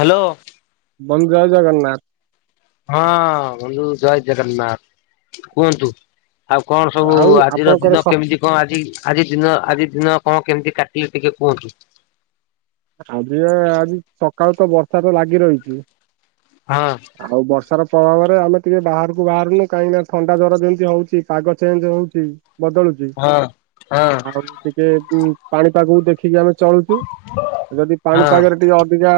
Hello. ବନ୍ଧୁ ଜୟ ଜଗନ୍ନାଥ। ହଁ ବନ୍ଧୁ ଜୟ ଜଗନ୍ନାଥ କୁହନ୍ତୁ। ଆଉ କଣ ସବୁ ଆଉ ଆଜିର ଆପଣଙ୍କର ଦିନ ସ କେମିତି କଣ ଆଜି ଆଜି ଦିନ ଆଜି ଦିନ କଣ କେମିତି କାଟିଲେ ଟିକେ କୁହନ୍ତୁ। ଆଜି ଆଜି ସକାଳୁ ତ ବର୍ଷା ତ ଲାଗି ରହିଚି। ହଁ। ଆଉ ବର୍ଷାର ପ୍ରଭାବରେ ଆମେ ଟିକେ ବାହାରକୁ ବାହାରୁନୁ କାହିଁକି ନା ଥଣ୍ଡା ଜ୍ୱର ଯେମିତି ହୋଉଚି ପାଗ ଚେଞ୍ଜ ହୋଉଚି। ବଦଳୁଛି ହଁ ହଁ। ଆଉ ଟିକେ ଠି ପାଣିପାଗକୁ ଦେଖିକି ଆମେ ଚଳୁଛୁ। ଯଦି ହଁ ପାଣିପାଗରେ ଟିକେ ଅଧିକା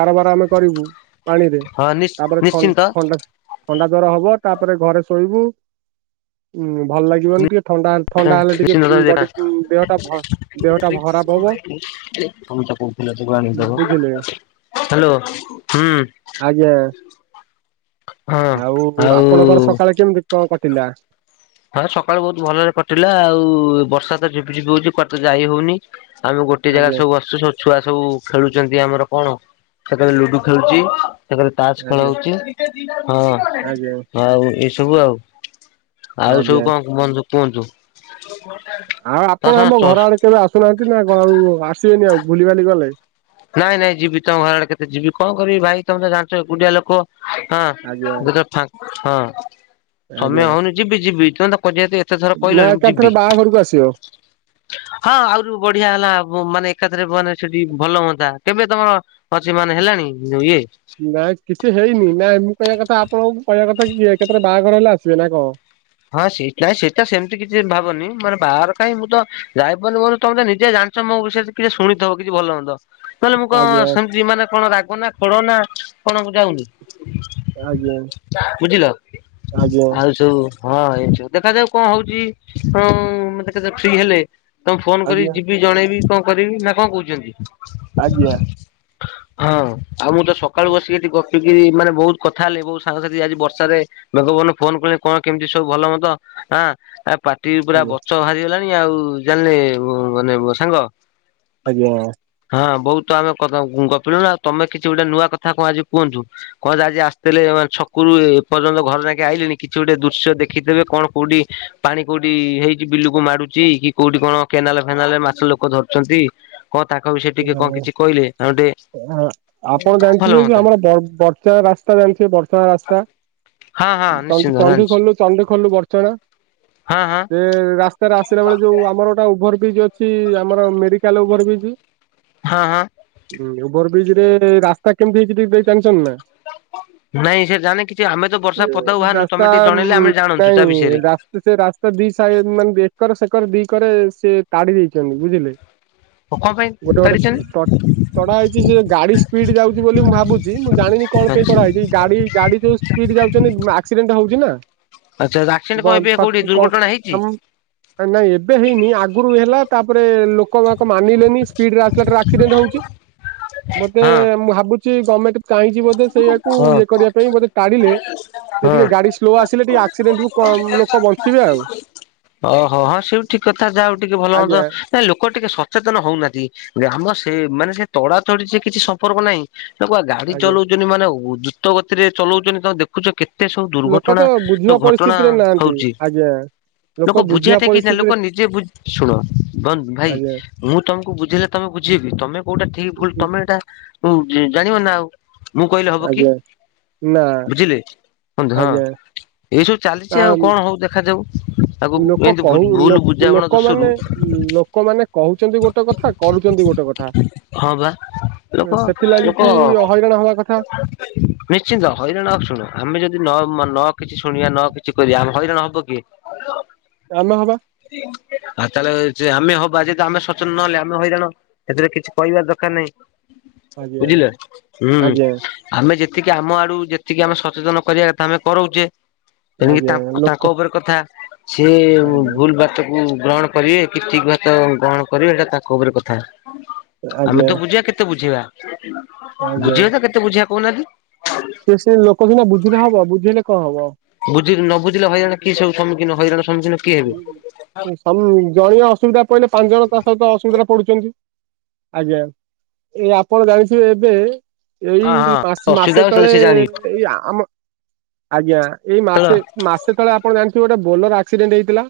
କାରବାର ଆମେ କରିବୁ ପାଣିରେ ହଁ ନିଶ୍ ତାପରେ ଥ ନିଶ୍ଚିନ୍ତ ଥଣ୍ଡା ଥଣ୍ଡା ଜ୍ୱର ହବ ତାପରେ ଘରେ ଶୋଇବୁ ଉଁ ଭଲ ଲାଗିବନି ଟିକେ ଥଣ୍ଡା ଥଣ୍ଡା ହେଲେ ନିଶ୍ଚିନ୍ତ ଟିକେ ବଡି ଦେହଟା ଦେହଟା ଖରାପ ହବ। [unintelligible] ବୁଝିଲେ ହ୍ୟାଲୋ ହୁଁ ଆଜ୍ଞା। ହଁ ଆଉ ଆପଣଙ୍କର ଆଉ ସକାଳେ କେମିତି କଣ କଟିଲା? ହଁ ସକାଳୁ ବହୁତ ଭଲରେ କଟିଲା ଆଉ ବର୍ଷା ତ ଝିପ ଝିପ ହଉଛି କୁଆଡେ ତ ଯାଇ ହଉନି ଆମେ ଗୋଟେ ଜାଗାରେ ଆଜ୍ଞା ସବୁ [unintelligible] ଛୁଆ ସବୁ ଖେଳୁଛନ୍ତି ଆମର କଣ ସେତେବେଳେ ଲୁଡୁ ଖେଳୁଛି। ସେକରେ ତାସ ଆଜ୍ଞା ଖେଳ ହଉଛି ଆଜ୍ଞା ହଁ ଆଉ ଏସବୁ ଆଉ। ଆଉ ଆଜ୍ଞା। ସବୁ କଣ କୁୁହନ୍ତୁ କୁହନ୍ତୁ। ଆଉ ତା ଆପଣ ଆମ ଘର ଆଡେ କେବେ ଆସୁନାହାନ୍ତି ନା କଣ ଆସିବେନି ଆଉ ଭୁଲିିବାଲି ଗଲେ। ନାଇଁ ନାଇଁ ଯିବି ତମ ଘର ଆଡେ କେତେ ଯିବି କଣ କରିବି ଭାଇ ତମେ ତ ଜାଣିଛ ଏକୁଟିଆ ଲୋକ। ହଁ ଆଜ୍ଞା ଯେତେ ବେଳେ ଫାଙ୍କା ହଁ ଆଜ୍ଞା ସମୟ ହଉନି ଯିବି ଯିବି ତମେ ତ [unintelligible] ଏତେ ଥର ନା କହିଲଣି ମୁଁ ଏକାଥରେ ଯିବି। ବାହାଘରକୁ ଆସିବ। ହଁ ଆହୁରି ବଢିଆ ହେଲା ମାନେ ଏକାଥରେ ବମାନେ ଅସେତି ଭଲ ହୁଅନ୍। କେବେ ତମର ଅଛି ମାନେ ହେଲାଣି ଇଏ ନା କିଛି ହେଇନି ନା ମୁଁ କହିବା କଥା ଆପଣଙ୍କୁ କହିବା କଥା କିଏ କେତେବେଳେ ବାହାଘର ହେଲେ ଆସିବେ ନା କଣ? ହଁ ସେଇଥିପାଇଁ ସେଇଟା ସେମିତି କିଛି ଭାବନି ମାନେ ବାହାର କାଇଁ ମୁଁ ତ ଯାଇପାରୁନି ମୋର ତମେ ତ ନିଜେ ଜାଣି ମୋ ବିଷୟରେ କିଛି ଶୁଣିଥିବ କିଛି ଭଲ ମନ୍ଦ। ନହେଲେ ମୁଁ କଣ ଆଜ୍ଞା ସେମିତି ମାନେ କଣ ରାଗ ନା ଖୋଡ ନା କଣ ମୁ ଯାଉନି। ଆଜ୍ଞା ନା ବୁଝିଲ ଆଜ୍ଞା ଆଉ ସବୁ ହଁ ଏଇଛ ଦେଖାଯାଉ କଣ ହଉଛି ହ ଦେଖାଯାଉ ଫ୍ରି ହେଲେ ତମକୁ ଫୋନ କରିକି ଆଜ୍ଞା ଯିବି ଜଣେଇବି କଣ କରିବି ନା କଣ କହୁଛନ୍ତି? ଆଜ୍ଞା ହଁ ଆଉ ମୁଁ ତ ସକାଳୁ ବସିକି ଏଠି ଗ୍ ପିଗିରି ମାନେ ବହୁତ କଥା ହେଲେ ବହୁତ ସାଙ୍ଗସାଥି ଆଜି ବର୍ଷାରେ ମେଘପବନ ଫୋନ କଲେ କଣ କେମିତି ସବୁ ଭଲ ମନ୍ଦ ଆଁ ପାଟିରୁ ପୁରା ବଚ ବାହାରିଗଲାଣି। ଆଉ ଜାଣିଲେ ମାନେ ସାଙ୍ଗ ମୋ ସାଙ୍ଗ ଆଜ୍ଞା। ହଁ ବହୁତ ଆମେ କ ଗପିଲୁଣି ଆଉ ତମେ କିଛି ଗୋଟେ ନୂଆ କଥା କଣ ଆଜି କୁହନ୍ତୁ? କଣ ହ ଆଜି ଆସିଥିଲେ ମ ଛକରୁ ଏ ପର୍ଯ୍ୟନ୍ତ ଘରେ ଯାକେ ଆଇଲେନି କିଛି ଗୋଟେ ଦୁ ଦୃଶ୍ୟ ଦେଖିଥିବେ କଣ କୋଉଠି? ପାଣି କୋଉଠି ହେଇଛି ବିଲୁକୁ ମାଡୁଛି କି କୋଉଠି କଣ କେନାଲ ଫେନାଲରେ ମାଛ ଲୋକ ଧରୁଛନ୍ତି। କଣ ତାଙ୍କ ବିଷୟରେ ଟିକେ କଣ କିଛି କହିଲେ ଆଉ ଟିକେ ଆପଣ ଭଲ ଜାଣିଥିବେ କି ହୁଅନ୍ତା। ଆମର ଫ [unintelligible] ବର୍ଚା ରାସ୍ତା ରାସ୍ତା ଜାଣିଛି ବର୍ଷା ରାସ୍ତା ହଁ ହଁ ଚଣ୍ଡ ନିଶ୍ଚିନ୍ତ ଜାଣିଛି ଚଣ୍ଡିଖୋଲରୁ ଚଣ୍ଡି ଖୋଲ ରୁ ବରଚଣା। ହଁ ହଁ। ସେ ରାସ୍ତାରେ ଆସିଲା ବେଳେ ଯୋଉ ଆମର ଗୋଟେ ଓଭର ବ୍ରିଜ୍ ଅଛି ଆମର ମେଡିକାଲ ଓଭର ବ୍ରିଜ ହଁ ହଁ। ଓଭର ବ୍ରିଜ ରେ ରାସ୍ତା କେମିତି ହେଇଛି ଟିକେ ଦେଇ ଜାଣିଛନ୍ତି ନା। ନାଇଁ ସେ ଜାଣିନି କିଛି ଆମେ ତ ବର୍ଷା ପଦାକୁ ବାହାରୁନୁ ତମେ ଟିକେ ଜଣେଇଲେ ଆମେ ଜାଣୁଚୁ ତାବିଷ ରାସେ ସେ ରାସ୍ତା ଦି ସାଇଡ଼ ମାନେ ଏକର ସେକର ଦିକରେ ସେ ତାଡି ଦେଇଛନ୍ତି ବୁଝିଲେ। ଓ କଣ ପାଇଁ ଗୋଟେ ଗୋଟେ ସେ ତାଡିଛନ୍ତି ପଟ ତଡା ହେଇଛି ସେ ଗାଡି ସ୍ପିଡ ଯାଉଛି ବୋଲି ମୁଁ ଭାବୁଛି। ମୁଁ ଜାଣିନି କଣ ପାଇଁ ଆଚ୍ଛା ତଡା ହେଇଛି? ଗାଡି ଗାଡି ଯୋଉ ସ୍ପିଡ ଯାଉଛନ୍ତି। ଆକ୍ସିଡେଣ୍ଟ ହଉଛି ନା। ଆଚ୍ଛା ଆକ୍ସିଡେଣ୍ଟ କଣ ଏବେ କୋଉଠି ଦୁର୍ଘଟଣା [unintelligible] ହେଇଛି? ନାଇଁ ଏବେ ହେଇନି ଆଗରୁ ହେଲା ତାପରେ ଲୋକବାକ ମାନିଲେନି ଏକ୍ସିଲେଟର ଆସ୍କଡେଣ୍ଟ ହଉଛି ମତେ ହଁ ମୁଁ ଭାବୁଛି ଗମେଣ୍ଟ ଚାହିଁଛି ବୋଧେ ସେଇୟାକୁ ହଁ ଇଏ କରିବା ପାଇଁ ବୋଧେ ତାଡିଲେ ସେ ହଁ ଟିକେ ଗାଡି ସ୍ଲୋ ଆସିଲେ ଟିକେ ଆକ୍ସିଡେଣ୍ଟ ରୁ ପ ଲୋକ ବଞ୍ଚିବେ ଆଉ। ଓହୋ ହଁ ସେଇଠୁ ଠିକ କଥା ଯାହା ହଉ ଟିକେ ଭଲ ମନ୍ଦ ଆଜ୍ଞା ନା ଲୋକ ଟିକେ ସଚେତନ ହଉନାହାନ୍ତି। ଗ୍ରାମ ସେ ମାନେ ସେ ତଡା ତଡି ସେ କିଛି ସମ୍ପର୍କ ନାହିଁ ତାକୁ ବା ଆଜ୍ଞା। ଚଲଉଚନ୍ତି ମାନେ ଦ୍ରୁତ ଗତିରେ ଚଲଉଚନ୍ତି କଣ ଦେଖ ଦେଖୁଚ କେତେ ସବୁ ଲୋକ ଦୁର୍ଘଟଣା ତ ବୁଝିବା ଘଟଣା ପରିସ୍ଥିତିରେ ନାହାନ୍ତି ହଉଚି। ଆଜ୍ଞା ଲୋକ ବୁଝିବା ବୁଝିବାଟେ କିଚି ନା ପରିସ୍ଥିତିରେ ଲୋକ ନିଜେ ବୁଝି ଶୁଣ କନ୍ ଭାଇ ଆଜ୍ଞା ମୁଁ ତମକୁ ବୁଝିଲେ ତମେ ବୁଝେଇବି ତମେ କୋଉଟା ଠିକ ଭୁଲ ଉଁ, ତମେ ଏଟା ଉ ଜାଣିବ ନା ଆଉ। ମୁଁ କହିଲେ ହବ କି? ଆଜ୍ଞା ନା ବୁଝିଲେ ବନ୍ଧୁ ହଁ ଆଜ୍ଞା ଏଇ ସବୁ ଆ ଚାଲିଚି ଆଉ କଣ ହଉ ଦେଖାଯାଉ। ଆଗକୁ ଲୋକ ଏମିତି କହୁ ଭୁଲ ଲୋକ୍ ବୁଝାମଣା ଦୋଷରୁ ଲୋକମାନେ ଲୋକମାନେ କହୁଚନ୍ତି ଗୋଟେ କଥା କରୁଚନ୍ତି ଗୋଟେ କଥା। ହଁ ବା। ଲୋକ ଏ ସେଥିଲାଗି ଲୋକ କି ହଇରାଣ ହବା କଥା। ନିଶ୍ଚିନ୍ତ ହଇରାଣ ହ ଶୁଣ ଆମେ ଯଦି ନ ନ କିଛି ଶୁଣିବା ନ କିଛି କରିବା। ଆମେ ହଇରାଣ ହବ କିଏ? [inaudible] ଆମେ ହବା। ଆଉ ତାଲେ ଚି ଆମେ ହବା ଯଦି ଆମେ ସଚେନ ନହେଲେ ଆମେ ହଇରାଣ ଏଥିରେ କିଛି କହିବାର ଦରକାର ନାହିଁ। ଆଜ୍ଞା। ବୁଝିଲେ ହୁଁ ଆଜ୍ଞା ଆମେ ଯେତିକି ଆମ ଆଡୁ ଯେତିକି ଆମେ ସଚେତନ କରିବା କଥା ଆମେ କରଉଚେ। ତେଣିକି ଆଜ୍ଞା ତାଙ୍କ୍ ଲୋକ ତାଙ୍କ ଉପରେ କଥା ସିଏ ଆଜ୍ଞା ଭୁଲ ବା ତାକୁ ଗ୍ରହଣ କରିବେ କିତି ଭାତ ଗ୍ରହଣ କରିବେ ଏଟା ତାଙ୍କ ଉପରେ କଥା। ଆମେ ଆଜ୍ଞା ତ ବୁଝେଇବା କେତେ ବୁଝେଇବା? ଆଜ୍ଞା ବୁଝେଇବା ତ କେତେ ବୁଝେଇିବା କହୁନାହାନ୍ତି? ସେ ସେ ଲୋକ ସିନା ବୁଝିଲେ ହବ ବୁଝେଇଲେ କଣ ହବ? ବୁଝିଲି ନ ବୁଝିଲ ହଇରାଣ କିଏ ସବୁଖୀନ ହଇରାଣ ସମୁଖୀନ ହୁଁ ହୁଁ ତମ୍ ଜଣିଏ ଅସୁବିଧା ପଇଲେ ପାଞ୍ଚ ଜଣ ତା ସହିତ ଅସୁବିଧାରେ ପଡୁଚନ୍ତି। ଆଜ୍ଞା। ଏ ଆପଣ ଜାଣିଥିବେ ଏବେ ହଁ ଏଇ ହଁ। ମାସ ଅସୁବିଧା ମାସେ ହବ ସେତେବେଳେ ତଳେ ସେ ଜାଣିବେ ଏଇ ଆମ ଆଜ୍ଞା ଏଇ ତେଣୁ ମାସେ ମାସେ ତଳେ ଆପଣ ଜାଣିଥିବେ ଗୋଟେ ବୋଲର ଆସ୍କ କ୍ସିଡାଣ୍ଟ ହେଇଥିଲା।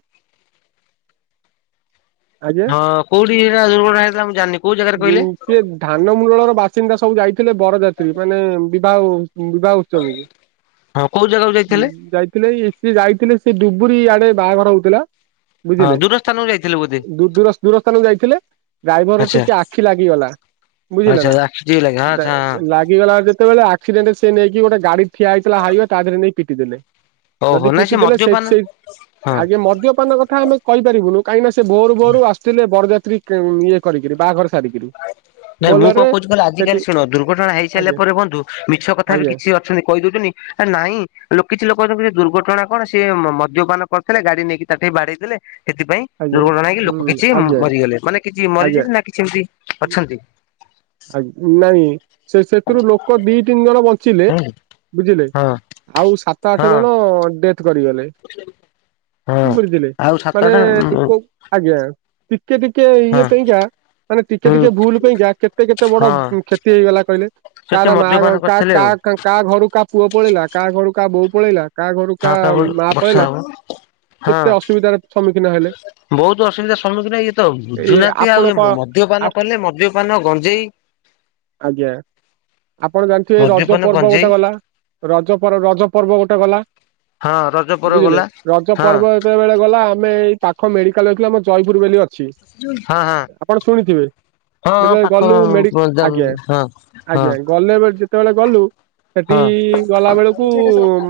ଆଜ୍ଞା। ହଁ କୋଉଠି ଏଇଭଳିଆ ଦୁଘଣା ହେଇଥିଲା। ମୁଁ ଜାଣିନି କୋଉ ଜାଗାରେ କହିଲେ? ସିଏ ଧାନ ମୁଳର ବାସିନ୍ଦା ସବୁ ଯାଇଥିଲେ ବରଯାତ୍ରୀ। ମାନେ ବିବାହକୁ ବିବାହ ଉତ୍ସବକୁ ହୁଁ ହଁ କୋଉ ଜାଗାକୁ ଯାଇଥିଲେ ଯାଇ ଥିଲେ ସିଏ ଯାଇଥିଲେ ସେ ଡୁବୁରି ଆଡେ ବାହାଘର ହଉଥିଲା। ହଁ ବୁଝିଲେ ଦୂର ସ୍ଥାନକୁ ଯାଇଥିଲେ ବୋଧେ ଦ ଦୂର ଦୂର ସ୍ଥାନକୁ ଯାଇଥିଲେ। ଡ୍ରାଇଭରର ଆଚ୍ଛା ଟିକେ ଆଖି ଲାଗିଗଲା। ବୁଝିଲ ଆଚ୍ଛା ନା ଆଖି ଟିକେ ଲାଗେ ହଁ ଆଚ୍ଛା ହଁ। [unintelligible] ଗିଗଲା ଯେତେବେଳେ ଆକ୍ସିଡେଣ୍ଟ ସେ ନେଇକି ଗୋଟେ ଗାଡି ଠିଆ ହେଇଥିଲା ହାଇୱ ତା ଧିରେ ନେଇ ପିଟି ଦେଲେ। ଯଦି ଓହୋ ନାଇଁ ସେ ପିଟି ଦେଲେ ସେଇଠି ମଦ୍ୟପାନ ସେଇ ହଁ ଆଜ୍ଞା ମଦ୍ୟପାନ କଥା ଆମେ କହିପାରିବୁନୁ କାହିଁକିନା ସେ ଭୋର୍ ଭୋରୁ ଆସୁ ଥିଲେ ବରଯାତ୍ରୀ କ ଇଏ କରିକିରି ବାହାଘର ସାରିକିରି ନାଇଁ ମୁଁ କଣ ବୋଲରରେ କହୁଚି କହିଲ ଆଜି ସେଠି କାଲି ଶୁଣ ଦୁର୍ଘଟଣା ହେଇସାରିଲା ଆଜ୍ଞା ପରେ ବନ୍ଧୁ ମିଛ କଥା ବି ଆଜ୍ଞା କିଛି ଅଛି ଶୁଣି କହି ଦଉଚନ୍ତି। ନାହିଁ ଲୋକ କିଛି ଲୋକ ଅଛନ୍ତି କି ଦୁର୍ଘଟଣା କଣ ସିଏ ମଦ୍ୟପାନ କରିଥିଲେ। ଗାଡି ନେଇକି ତାଠେଇ ବାଡେଇ ଦେଲେ। ଏଥିପାଇଁ ଆଜ୍ଞା ଦୁର୍ଘଟଣା କି ଲୋକ ହୁଁ କିଛି ଆଜ୍ଞା ମରିଗଲେ। କଣ କିଛି ଆଜ୍ଞା ମରିଛନ୍ତି ନା କିଛି ଏମିତି ଅଛନ୍ତି? ଆ ନାଇଁ ସେ ସେଥିରୁ ଲୋକ ଦି ତିନି ଜଣ ବଞ୍ଚିଲେ ହଁ ବୁଝିଲେ। ହଁ ଆଉ ସାତ ଆଠ ଜଣ ଡେଥ କରିଗଲେ। ହଁ ବୁଝଲେ ଆଉ ତାହାଲେ ସାତଟା ହଁ ଲୋକ ଆଜ୍ଞା ଟିକେ ଟିକେ ଇଏ ପାଇଁକା ମାନେ ଟିକେ ହଁ ଟିକେ ଭୁଲ ପାଇଁକା କେତେ କେତେ ବଡ ହଁ କ୍ଷତି ହେଇଗଲା କହିଲେ ସେଠି କାହାର ମଦ୍ୟପାନ ମାର କା କରିଥିଲେ ଆଉ କାହା କ କାହା ଘରୁ କାହା ପୁଅ ପଳେଇଲା। କାହା ଘରୁ କାହାୋ ପଳେଇଲା। କାହା ଘରୁ କାହା ହଉକାବୁ ମା ଭର୍ଷା ପଳେଇଲା ହେବ। ହଁ କେତେ ଅସୁବିଧାର ସମ୍ମୁଖୀନ ହେଲେ ବହୁତ ଅସୁବିଧା ସମ୍ମୁଖୀନ ଇଏ ତ ଏଇ ବୁଝୁନାହାନ୍ତି ଆଉ ଆପଣ ଇଏ କଣ ଆ ମ-ମଦ୍ୟପାନ। କଲେ ମଦ୍ୟପାନ, ଗଞ୍ଜେଇ। ଆଜ୍ଞା ଆପଣ ଜାଣିଥିବେ ରଜ ମଦ୍ୟପାନ ପର୍ବ ଗଞ୍ଜେଇ ଗୋଟେ ଗଲା। ରଜ ପର ରଜ ପର୍ବ ଗୋଟେ ଗଲା ହଁ ରଜ ପର୍ବ ବୁଝିଲେ ଗଲା। ରଜ ହଁ ପର୍ବ। କେତେବେଳେ ଗଲା ଆମେ ଏଇ ପାଖ ମେଡିକାଲରେ ଥିଲୁ ଆମ ଜୟପୁର ବୋଲି ଅଛି। ହଁ ହଁ ହଁ ଆପଣ ଶୁଣିଥିବେ ହଁ [unintelligible] ପାଖ ଗଲୁ ହଁ ମେଡି ହଁ ଆଜ୍ଞା ହଁ ହଁ ଆଜ୍ଞା ଗଲେ ବା ଯେତେବେଳେ ଗଲୁ। ସେଠି ହୁଁ ଗଲା ବେଳକୁ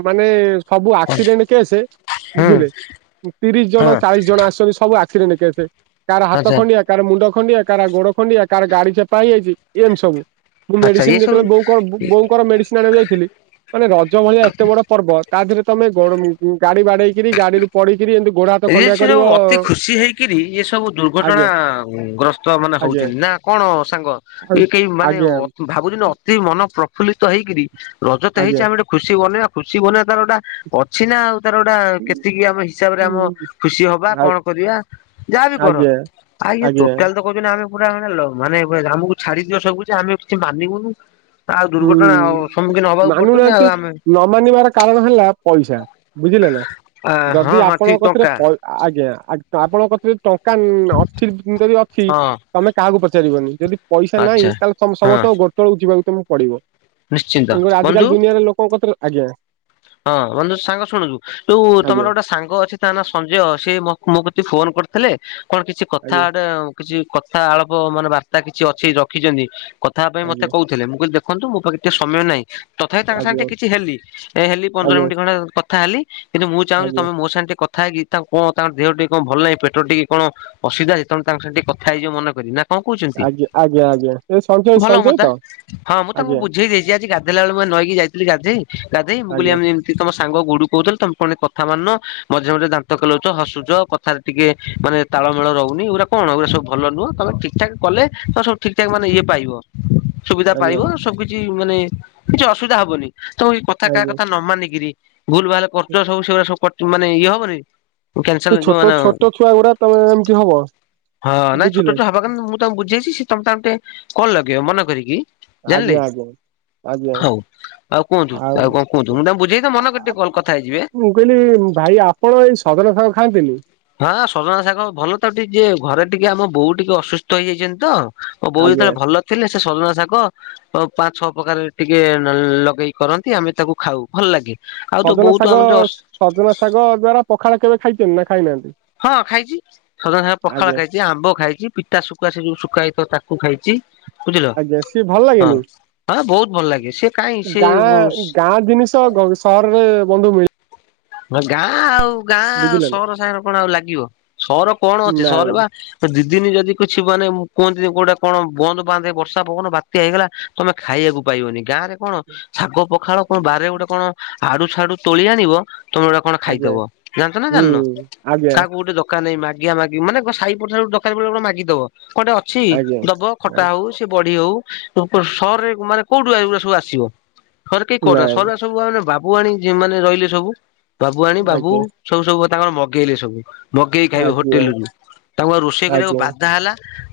ମାନେ ସବୁ ଆକ୍ସିଡେଣ୍ଟ କେସେ ବୁଝିଲେ। ତିରିଶ ଜଣ, ହଁ ଚାଳିଶ ଜଣ ଆସୁଛନ୍ତି ସବୁ ଆ ଆକ୍ସିଡେଣ୍ଟ କେସେ କାହାର ହାତ ଆଚ୍ଛା ଖଣ୍ଡିଆ କାହାର ମୁଣ୍ଡ ଖଣ୍ଡିଆ କାହାର ଗୋଡ ଖଣ୍ଡିଆ କାହାର ଗାଡି। ଚେପା ହେଇ ଯାଇଛି ଏମ ସବୁ। ମୁଁ ଆଚ୍ଛା ମେଡିସିନ ଏସବୁ ଯେତେବେଳେ ବୋଉକର ବୋ-ବୋ-ବୋଉଙ୍କର ମେଡିସିନ ଆଣିବାକୁ ଯାଇଥିଲି ମାନେ ରଜ ଭଳିଆ ଏତେ ବଡ ପର୍ବ। ତା ଦେହରେ ତମେ ଗୋଡ ଉଁ ଗାଡି ବାଡେଇକିରି ଗାଡିରୁ ପଡିକିରୀ ଏମିତି ଗୋଡ ହାତ। ଇଏ ଖଣ୍ଡିଆ ସେ କରିବ ସବୁ ଅତି ଖୁସି ହେଇକିରି ଇଏ ସବୁ ଦୁର୍ଘଟଣା ଆଜ୍ଞା ଉଁ ଗ୍ରସ୍ତ ମାନେ ଆଜ୍ଞା ହଉଛନ୍ତି ନା କଣ ସାଙ୍ଗ ଏ କେହି ମାନେ ଆଜ୍ଞା ଅ ଭାବୁଛନ୍ତି ଅତି ମନ ପ୍ରଫୁଲ୍ଲିତ ହେଇକିରି। ରଜ ତ ହେଇଛି ଆଜ୍ଞା ଆମେ ଗୋଟେ ଖୁସି ବନେଇଆ ଖୁସି ବନେଇଆ ତାର ଗୋଟା। ଅଛି ନା ଆଉ ତାର ଗୋଟା କେତିକି ଆମେ ହିସାବ ରେ ଆମ। ଆଜ୍ଞା ଖୁସି ହବା କଣ କରିବା ଯାହାବି କର ଆଜ୍ଞା ଆଉ ଇଏ ଆଜ୍ଞା ଟୋଟାଲ ତ। କହୁଛନ୍ତି ଆମେ ପୁରା ମାନେ ଲ ମାନେ [unintelligible] ଆମକୁ ଛାଡିଦିଅ ସବୁ କିଛି ଆମେ କିଛି ମାନିବୁନୁ। ଆଉ ଦୁର୍ଘଟଣା ହୁଁ ସମ୍ମୁଖୀନ ହବାକୁ ପଡୁଛନ୍ତି ଆଉ ମାନୁନାହାନ୍ତି ଆମେ ନ ମାନିବାର କାରଣ ହେଲା ପଇସା ବୁଝିଲେ ନା। ହଁ ଯଦି ହଁ ଠିକ ଆପଣଙ୍କ କତିରେ। ଟଙ୍କା ପ ଆଜ୍ଞା ଆ ଆପଣଙ୍କ କତିରେ ଯଦି ଟଙ୍କା ନ ଅଥି ଉଁ ଯଦି ଅଛି। ହଁ ତମେ କାହାକୁ ପଚାରିବନି ଯଦି ପଇସା ନାହିଁ ଆଚ୍ଛା ତାହେଲେ ତମେ ହଁ ସମସ୍ତଙ୍କ ଗୋଡ୍ ତଳକୁ ଯିବାକୁ ତମକୁ ପଡିବ। ନିଶ୍ଚିନ୍ତ ତେଣୁ କରି ବନ୍ଧୁ ଆଜିକାଲି ଦୁନିଆରେ ଲୋକଙ୍କ କତିରେ ଆଜ୍ଞା। ହଁ ବନ୍ଧୁ ସାଙ୍ଗ ଶୁଣୁଛୁ ଯୋଉ ତମର ଆଜ୍ଞା ଗୋଟେ ସାଙ୍ଗ ଅଛି। ତା ନା ସଞ୍ଜୟ ସେ ମୋ ମୋ କତି ଫୋନ କରିଥିଲେ କଣ କିଛି କଥା ଆଜ୍ଞା ଗୋଟେ। କିଛି କଥା ଆଳପ ମାନେ ବାର୍ତା କିଛି ଅଛି ରଖିଛନ୍ତି କଥା ପାଇଁ ମତେ ଆଜ୍ଞା କହୁ ଥିଲେ ମୁଁ କହିଲି ଦେଖନ୍ତୁ ମୋ ପାଖରେ ଟିକେ ସମୟ ନାହିଁ ତଥାପି ତାଙ୍କ ସାଙ୍ଗେ ଟିକେ କିଛି ହେଲି। ଏ ହେଲି ପନ୍ଦର ଆଜ୍ଞା ମିନିଟ ଖଣ୍ଡେ କଥା ହେଲି କିନ୍ତୁ ମୁଁ ଚାହୁଁଛି ଆଜ୍ଞା ଆଜ୍ଞା ତମେ ମୋ ସାଙ୍ଗ ଟିକେ କଥା ହେଇକି। ତାଙ୍କୁ କଣ ତାଙ୍କ ଦେହ ଟିକେ କଣ ଭଲ ନାହିଁ ପେଟ ଟିକେ କଣ ଅସୁବିଧା ଯେ ତମେ ତାଙ୍କ ସାଙ୍ଗ ଟିକେ କଥା ହେଇଯିବ ମନେ କରିି ନା। କଣ କହୁଛନ୍ତି ଆଜ୍ଞା ଆଜ୍ଞା ଆଜ୍ଞା ସେ ସଞ୍ଜ ଭଲ ହୁଅନ୍ତା ହଁ ମୁଁ ତାଙ୍କୁ ବୁଝେଇ ଦେଇଛି ଆଜି ଗାଧେଇଲା ବେଳେ ମୁଁ ପା ନଈକି ଯାଇଥିଲି ଗାଧେଇ। ଗାଧେଇ ମୁଁ କହିଲି ଆଜ୍ଞା [unintelligible] ଠୀ ତମ ସାଙ୍ଗ ଗୁଡୁ କହୁଥିଲେ ତମେ [unintelligible] କଥା ମାନୁନ ମଝିରେ ମଝିରେ ଦାନ୍ତ କେଲଉଛ ହସୁଛ କଥା ଟିକେ ମାନେ ତାଳମେଳ ରହୁନି ଏ ଗୁଡ଼ା କଣ ଏ ଗୁଡା ସବୁ ଭଲ ନୁହଁ ତମେ ଠିକ ଠାକ କଲେ ତ ସବୁ ଠିକ ଠାକ ମାନେ ଇଏ ପାଇବ। ସୁବିଧା ଆଜ୍ଞା ପାଇବ ସବୁ କିିଛି ମାନେ କିଛି ଅସୁବିଧା ହବନି [unintelligible] କଥା କାହା ଆଜ୍ଞା କଥା ନ ମାନିକିରି। ଭୁଲ ଭାଲ କରୁଚ ସବୁ ସେଗୁଡା ସବୁ କଟ ମାନେ ଇଏ ହବନି। କ୍ୟାଂସଲ ସେ ହେଇଯିବ ଛୋଟ ନା ଛୋଟ ଛୁଆ ଗୁଡା ତମେ ଏମିତି ହବ ହଁ ନାଇଁ ଛୋଟ ବୁଝିଲେ ଛୁଆ [unintelligible] ମୁଁ ତାଙ୍କୁ ବୁଝେଇଛି ସେ ତମେ ତାଙ୍କୁ ଟିକେ କଲ୍ ଲଗେଇବ ମନ କରିକି। ଜାଣିଲେ ଆଜ୍ଞା ଆଜ୍ଞା ଆଜ୍ଞା ହଉ ଆଉ କୁହନ୍ତୁ। ଆଉ କଣ କୁହନ୍ତୁ ମୁଁ ତାଙ୍କୁ ବୁଝେଇଚି ମନ କରି ଆ- ଟିକେ କଲ୍ କଥା ହେଇଜିବେ। ମୁଁ କହିଲି ଭାଇ ଆପଣ ଏଇ ସଜନା ସାଗ ଖାଆନ୍ତିନି। ହଁ ସଜନା ଶାଗ ଭଲ ତ ଟି ଯେ ଘରେ ଟିକେ ଆମ ବୋଉ ଟିକେ ଅସୁସ୍ଥ ହେଇଯାଇଛନ୍ତି ତ। ମୋ ବୋଉ ଆଜ୍ଞା ଯେତେବେଳେ ଭଲ ଥିଲେ ସେ ସଜନା ଶାଗ। ଅ ପାଞ୍ଚ, ଛଅ ପ୍ରକାର ଟିକେ ନଲ ଲଗେଇକି କରନ୍ତି ଆମେ ତାକୁ ଖାଉ ଭଲ ଲାଗେ। ଆଉ ତୋ ସଜନା ବୋଉ ତ ବହୁତ ଶାଗ ଆମର ଯୋଉ ସଜନା ଶାଗ ଦ୍ଵାରା ପଖାଳ କେବେ ଖାଇଛନ୍ତି ନା ଖାଇନାହାନ୍ତି? ହଁ ଖାଇଛି ସଜନା ଶାଗ ପଖାଳ ଆଜ୍ଞା ଖାଇ ଚି ଆମ୍ବ ଖାଇଛି ପିତା ଶୁଖୁଆ ସେ ଯୋଉ ଶୁଖା ହେଇଥିବ ତାକୁ ଖାଇଛି। ବୁଝିଲ ଆଜ୍ଞା ସିଏ ଭଲ ହଁ ଲାଗେନି? ହଁ ବହୁତ ଭଲ ଲାଗେ ସେ କାହିଁ ସେ ଗାଁ ଗାଁ ଜିନିଷ ସହର ରେ ବନ୍ଧୁ ମିଳି ଗାଁ ଆଉ ଗାଁ ଆଉ ବୁଝିଲେ ନା? ସହର ସାଙ୍ଗରେ କଣ ଆଉ ଲାଗିବ। ସହରରେ କଣ ଅଛି ସହର ନାଇଁ ବା ଦିଦିନ ଯଦି କିଛିି ମାନେ ମୁଁ କୁହନ୍ତି କୋଉ ଗୋଟେ କଣ ବନ୍ଦ ବାନ୍ଧ ହେ ବର୍ଷା ପବନ ବାତ୍ୟା ହେଇଗଲା। ତମେ ଖାଇବାକୁ ପାଇବନି। ଗାଁରେ କଣ ଶାଗ ପଖାଳ କଣ ବାରିରେ ଗୋଟେ କଣ ଆଡୁ ସାଡୁ ତୋଳି ଆଣିବ ତମେ ଗୋଟା କଣ ଆଜ୍ଞା ଖାଇଦବ ଜାଣିଛ ନା ହୁଁ ଜାଣିନ? ଆଜ୍ଞା କାହାକୁ ଗୋଟେ ଦ ରକାର ନାଇଁ ମାଗିଆ ମାଗି। ମାନେ କଣ ସାହି ପଡ଼ିଶାରେ ଦରକାର ପଡିଲେ ମାଗିଦବ। କଣ ଅଛି ଆଜ୍ଞା। ଦବ ଖଟା ନାଇଁ ହଉ ସେ ବଢି ହଉ ସହରରେ ମାନେ କୋଉଠୁ ଏଗୁରା ସବୁ ଆସିବ? ସହରରେ କେହି କରୁ ନାହାଁନ୍ତି। ସହରରେ ସବୁ ପା ମାନେ ବାବୁଆଣୀ ଯେଉଁ ମାନେ ରହିଲେ ସବୁ। ବାବୁଆଣୀ, ବାବୁ। ଆଜ୍ଞା ସବୁ ସବୁ ପା ତାଙ୍କର ମଗେଇଲେ ସବୁ। ମଗେଇ ଖାଇବେ ଆଜ୍ଞା ହୋଟେଲ ରୁ। ତାଙ୍କୁ ପା ରୋଷେଇ କରିବାକୁ ଆଜ୍ଞା ବାଧା ହେଲା।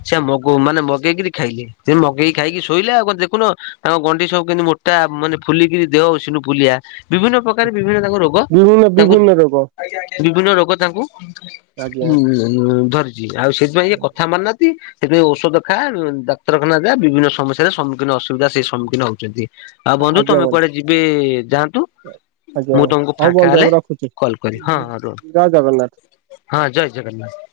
ସେ ମାନେ ମଗେଇକିରି ଖାଇଲେ। ସେ ମଗେଇି ଖାଇକି ଶୋଇଲେ ଆଉ ଦେଖୁନ ତାଙ୍କ ଗଣ୍ଡି ସବୁୁ କେମିତି ମୋ ଟା ମାନେ ଫୁଲିକିରି ଦେହ ଉସୁନୁଫୁଲିଆ। ବିଭିନ୍ନ ପ୍ରକାର ବିଭିନ୍ନ ତାଙ୍କ ରୋଗ ବିଭିନ୍ନ ତାଙ୍କୁ ବିଭିନ୍ନ ରୋଗ। ବିଭିନ୍ନ ରୋଗ ତାଙ୍କୁ ଆଜ୍ଞା ଉ ଧରିଛି। ଆଉ ସେଥିପାଇଁ କଥା ମାନୁ ନାହାଁନ୍ତି ସେଥିପାଇଁ ଔଷଧ ଖାଆ, ଡାକ୍ତରଖାନା ଯା ବିଭିନ୍ନ ସମସ୍ୟାରେ ସମ୍ମୁଖୀନ ଅସୁବିଧା ସେଇ ସମ୍ମୁଖୀନ ହଉଛନ୍ତି। ଆଉ ବନ୍ଧୁ ତମେ କୁଆଡ଼େ ଯିବେ ଯାଆନ୍ତୁ। ଆଜ୍ଞା। ମୁଁ ତମକୁ ହଉ ଫାଙ୍କା ବନ୍ଧୁ ହେଲେ ଆମେ ରଖୁଛି। କଲ୍ କରିବି ହଁ ହଁ ରୁହ ଜୟ ଜଗନ୍ନାଥ। ହଁ ଜୟ ଜଗନ୍ନାଥ।